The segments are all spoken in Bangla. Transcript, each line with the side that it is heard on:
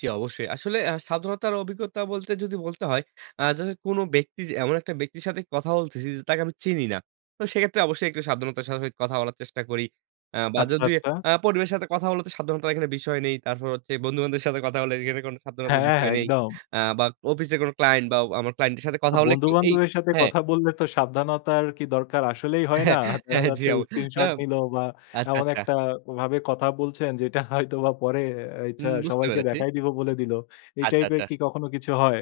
right: জ্বী অবশ্যই। আসলে আ সাবধানতার অভিজ্ঞতা বলতে যদি বলতে হয়, আ ধরেন কোন ব্যক্তি এমন একটা ব্যক্তির সাথে কথা বলতেছি যে, তাকে আমি চিনি না। তো সেক্ষেত্রে অবশ্যই সাবধানতার সাথে কথা বলার চেষ্টা করি। আ বা
left: আচ্ছা,
right: যদি
left: আচ্ছা।
right: আ পরিবারের সাথে কথা হলে তো সাবধানতার বিষয় নেই। তারপর হচ্ছে বন্ধু-বান্ধুদের সাথে কথা হলে এখানে কোন সাবধানতার
left: হ্যাঁ,
right: বিষয় নেই।
left: একদম।
right: আ বা অফিসের কোন client বা আমার client এর সাথে
left: তো
right: কথা হলে
left: বন্ধু
right: একটু এই
left: বান্ধবের সাথে
right: হ্যাঁ।
left: কথা বললে তো সাবধানতার কি দরকার আসলেই হয় না? দেখা
right: হ্যাঁ, জি,
left: যাচ্ছে
right: আপু। আ
left: screenshot নিল বা
right: আচ্ছা,
left: এমন
right: আচ্ছা।
left: একটা ভাবে কথা বলছেন যেটা হয়তো বা পরে এ হচ্ছে
right: হুম, বুঝতে
left: সবাইকে
right: পেরেছি।
left: দেখায় দিবো বলে দিল। এই
right: আচ্ছা,
left: type এর
right: আচ্ছা।
left: কি কখনো কিছু হয়?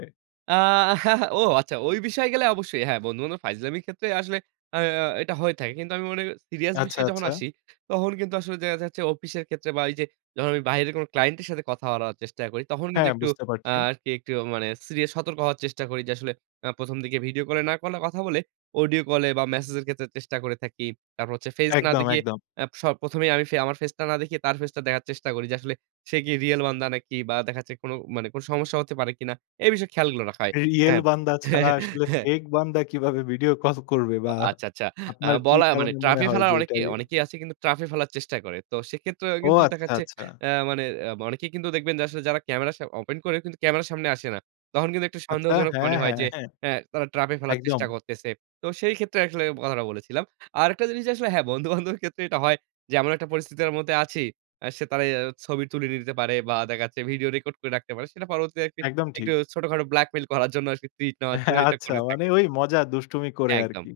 right: আ ও আচ্ছা ওই বিষয়ে গেলে অবশ্যই হ্যাঁ, বন্ধু-বান্ধব ফাইজলামি ক্ষেত্রে আসলে আ আ এটা হয়ে থাকে। কিন্তু আমি মনে করি serious
left: আচ্ছা,
right: বিষয়ে যখন
left: আচ্ছা।
right: আসি, তখন কিন্তু আসলে যে, দেখা যাচ্ছে অফিসের ক্ষেত্রে বা ওই যে, যখন আমি বাইরের কোন client এর সাথে কথা বলার চেষ্টা করি, তখন কিন্তু
left: হ্যাঁ,
right: একটু
left: বুঝতে
right: আ
left: পারছি।
right: আরকি একটু মানে serious সতর্ক হওয়ার চেষ্টা করি। যে, আসলে আ ১ম দিকে video কলে না কলে কথা বলে audio কলে বা message এর ক্ষেত্রে চেষ্টা করে থাকি। তারপর হচ্ছে face না
left: একদম,
right: দেখিয়ে
left: একদম।
right: আ স ১ম এই আমি আমার face টা না দেখিয়ে তার face টা দেখার চেষ্টা করি যে, আসলে সে কি real বান্দা নাকি বা দেখা যাচ্ছে কোন মানে কোন সমস্যা হতে পারে কিনা এ বিষয়ে খেয়ালগুলো রাখা হয়
left: R Real
right: হ্যাঁ।
left: বান্দা ছাড়া আসলে fake বান্দা কিভাবে ভিডিও কল করবে
right: ও
left: বা
right: আচ্ছা, আচ্ছা। আ
left: আপনার কি
right: বলা মানে
left: কারণে
right: trap
left: মনে
right: এ
left: হয়
right: ফেলার
left: যে, এটা
right: অনেকেই
left: রিয়েল?
right: অনেকেই আছে কিন্তু trap এ ফেলার চেষ্টা করে। তো সেক্ষেত্রে
left: ও
right: কিন্তু দেখা
left: আচ্ছা,
right: যাচ্ছে
left: আচ্ছা।
right: আ মানে অনেকেই কিন্তু দেখবেন যে, আসলে যারা ক্যামেরা স open করেও কিন্তু ক্যামেরার সামনে আসে না। তখন কিন্তু একটু
left: আচ্ছা।
right: সন্দেহজনক মনে
left: হ্যাঁ,
right: হয়
left: হ্যাঁ,
right: যে,
left: হ্যাঁ।
right: আ তারা trap এ ফেলার
left: একদম।
right: চেষ্টা করতেছে। তো সেই ক্ষেত্রে আসলে কথাটা বলেছিলাম। আরেকটা জিনিস আসলে হ্যাঁ, বন্ধু-বান্ধবের ক্ষেত্রে এটা হয় যে, এমন একটা পরিস্থিতির মধ্যে আছি, আ সে তারা ছবি তুলে নিতে পারে বা দেখা যাচ্ছে ভিডিও record করে রাখতে পারে। সেটা পরবর্তী
left: একদম
right: একটু
left: ঠিক।
right: ছোটখাটো blackmail করার জন্য টুইট নেওয়ার জন্য এটা
left: আচ্ছা
right: করে
left: মানে
right: থাকে।
left: ওই মজা দুষ্টুমি করে
right: একদম।
left: আরকি।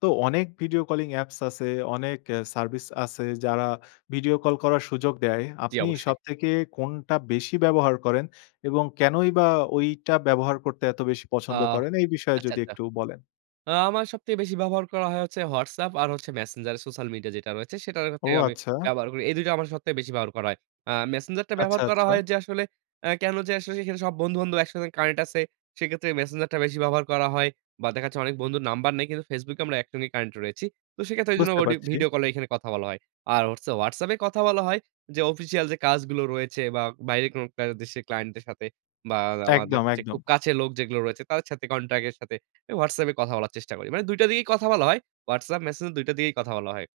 left: তো অনেক video calling apps আছে, অনেক এ service আছে যারা video call করার সুযোগ দেয়।
right: জি,
left: আপনি
right: অবশ্যই।
left: সবথেকে কোনটা বেশি ব্যবহার করেন এবং কেনই বা ওইটা ব্যবহার করতে এত বেশি
right: আ
left: পছন্দ করেন? এই বিষয়ে
right: আচ্ছা,
left: যদি
right: আচ্ছা।
left: একটু বলেন?
right: আ আমার সবচেয়ে বেশি ব্যবহার করা হয় হচ্ছে WhatsApp আর হচ্ছে Messenger সোশ্যাল মিডিয়া যেটা রয়েছে সেটার
left: ও
right: হচ্ছে আমি
left: আচ্ছা।
right: ব্যবহার করি। এই ২ টা আমার সবচেয়ে বেশি ব্যবহার করা হয়। আ Messenger টা
left: আচ্ছা,
right: ব্যবহার করা
left: আচ্ছা।
right: হয় যে, আসলে আ কেন যে, আশেপাশে সব বন্ধু-বান্ধব একসাথে connect আছে। সেক্ষেত্রে Messenger টা বেশি ব্যবহার করা হয়। বা দেখা যাচ্ছে অনেক বন্ধুর নাম্বার নেই কিন্তু Facebook এ আমরা একসঙ্গে connect রয়েছি। তো সেক্ষেত্রে এইজন্য
left: বুঝতে
right: audio
left: পারছি।
right: video কলে কথা বলা হয়। আর হচ্ছে WhatsApp এ কথা বলা হয় যে, official যে, কাজগুলো রয়েছে বা বাইরে কোন কাজ দেশের client দের সাথে বা আমাদের
left: একদম,
right: হচ্ছে খুব
left: একদম।
right: কাছের লোক যেগুলো রয়েছে তাদের সাথে contact এর সাথে WhatsApp এ কথা বলার চেষ্টা করি। মানে ২ টা দিয়েই কথা বলা হয়। WhatsApp, Messenger টার দিয়েই কথা বলা হয়।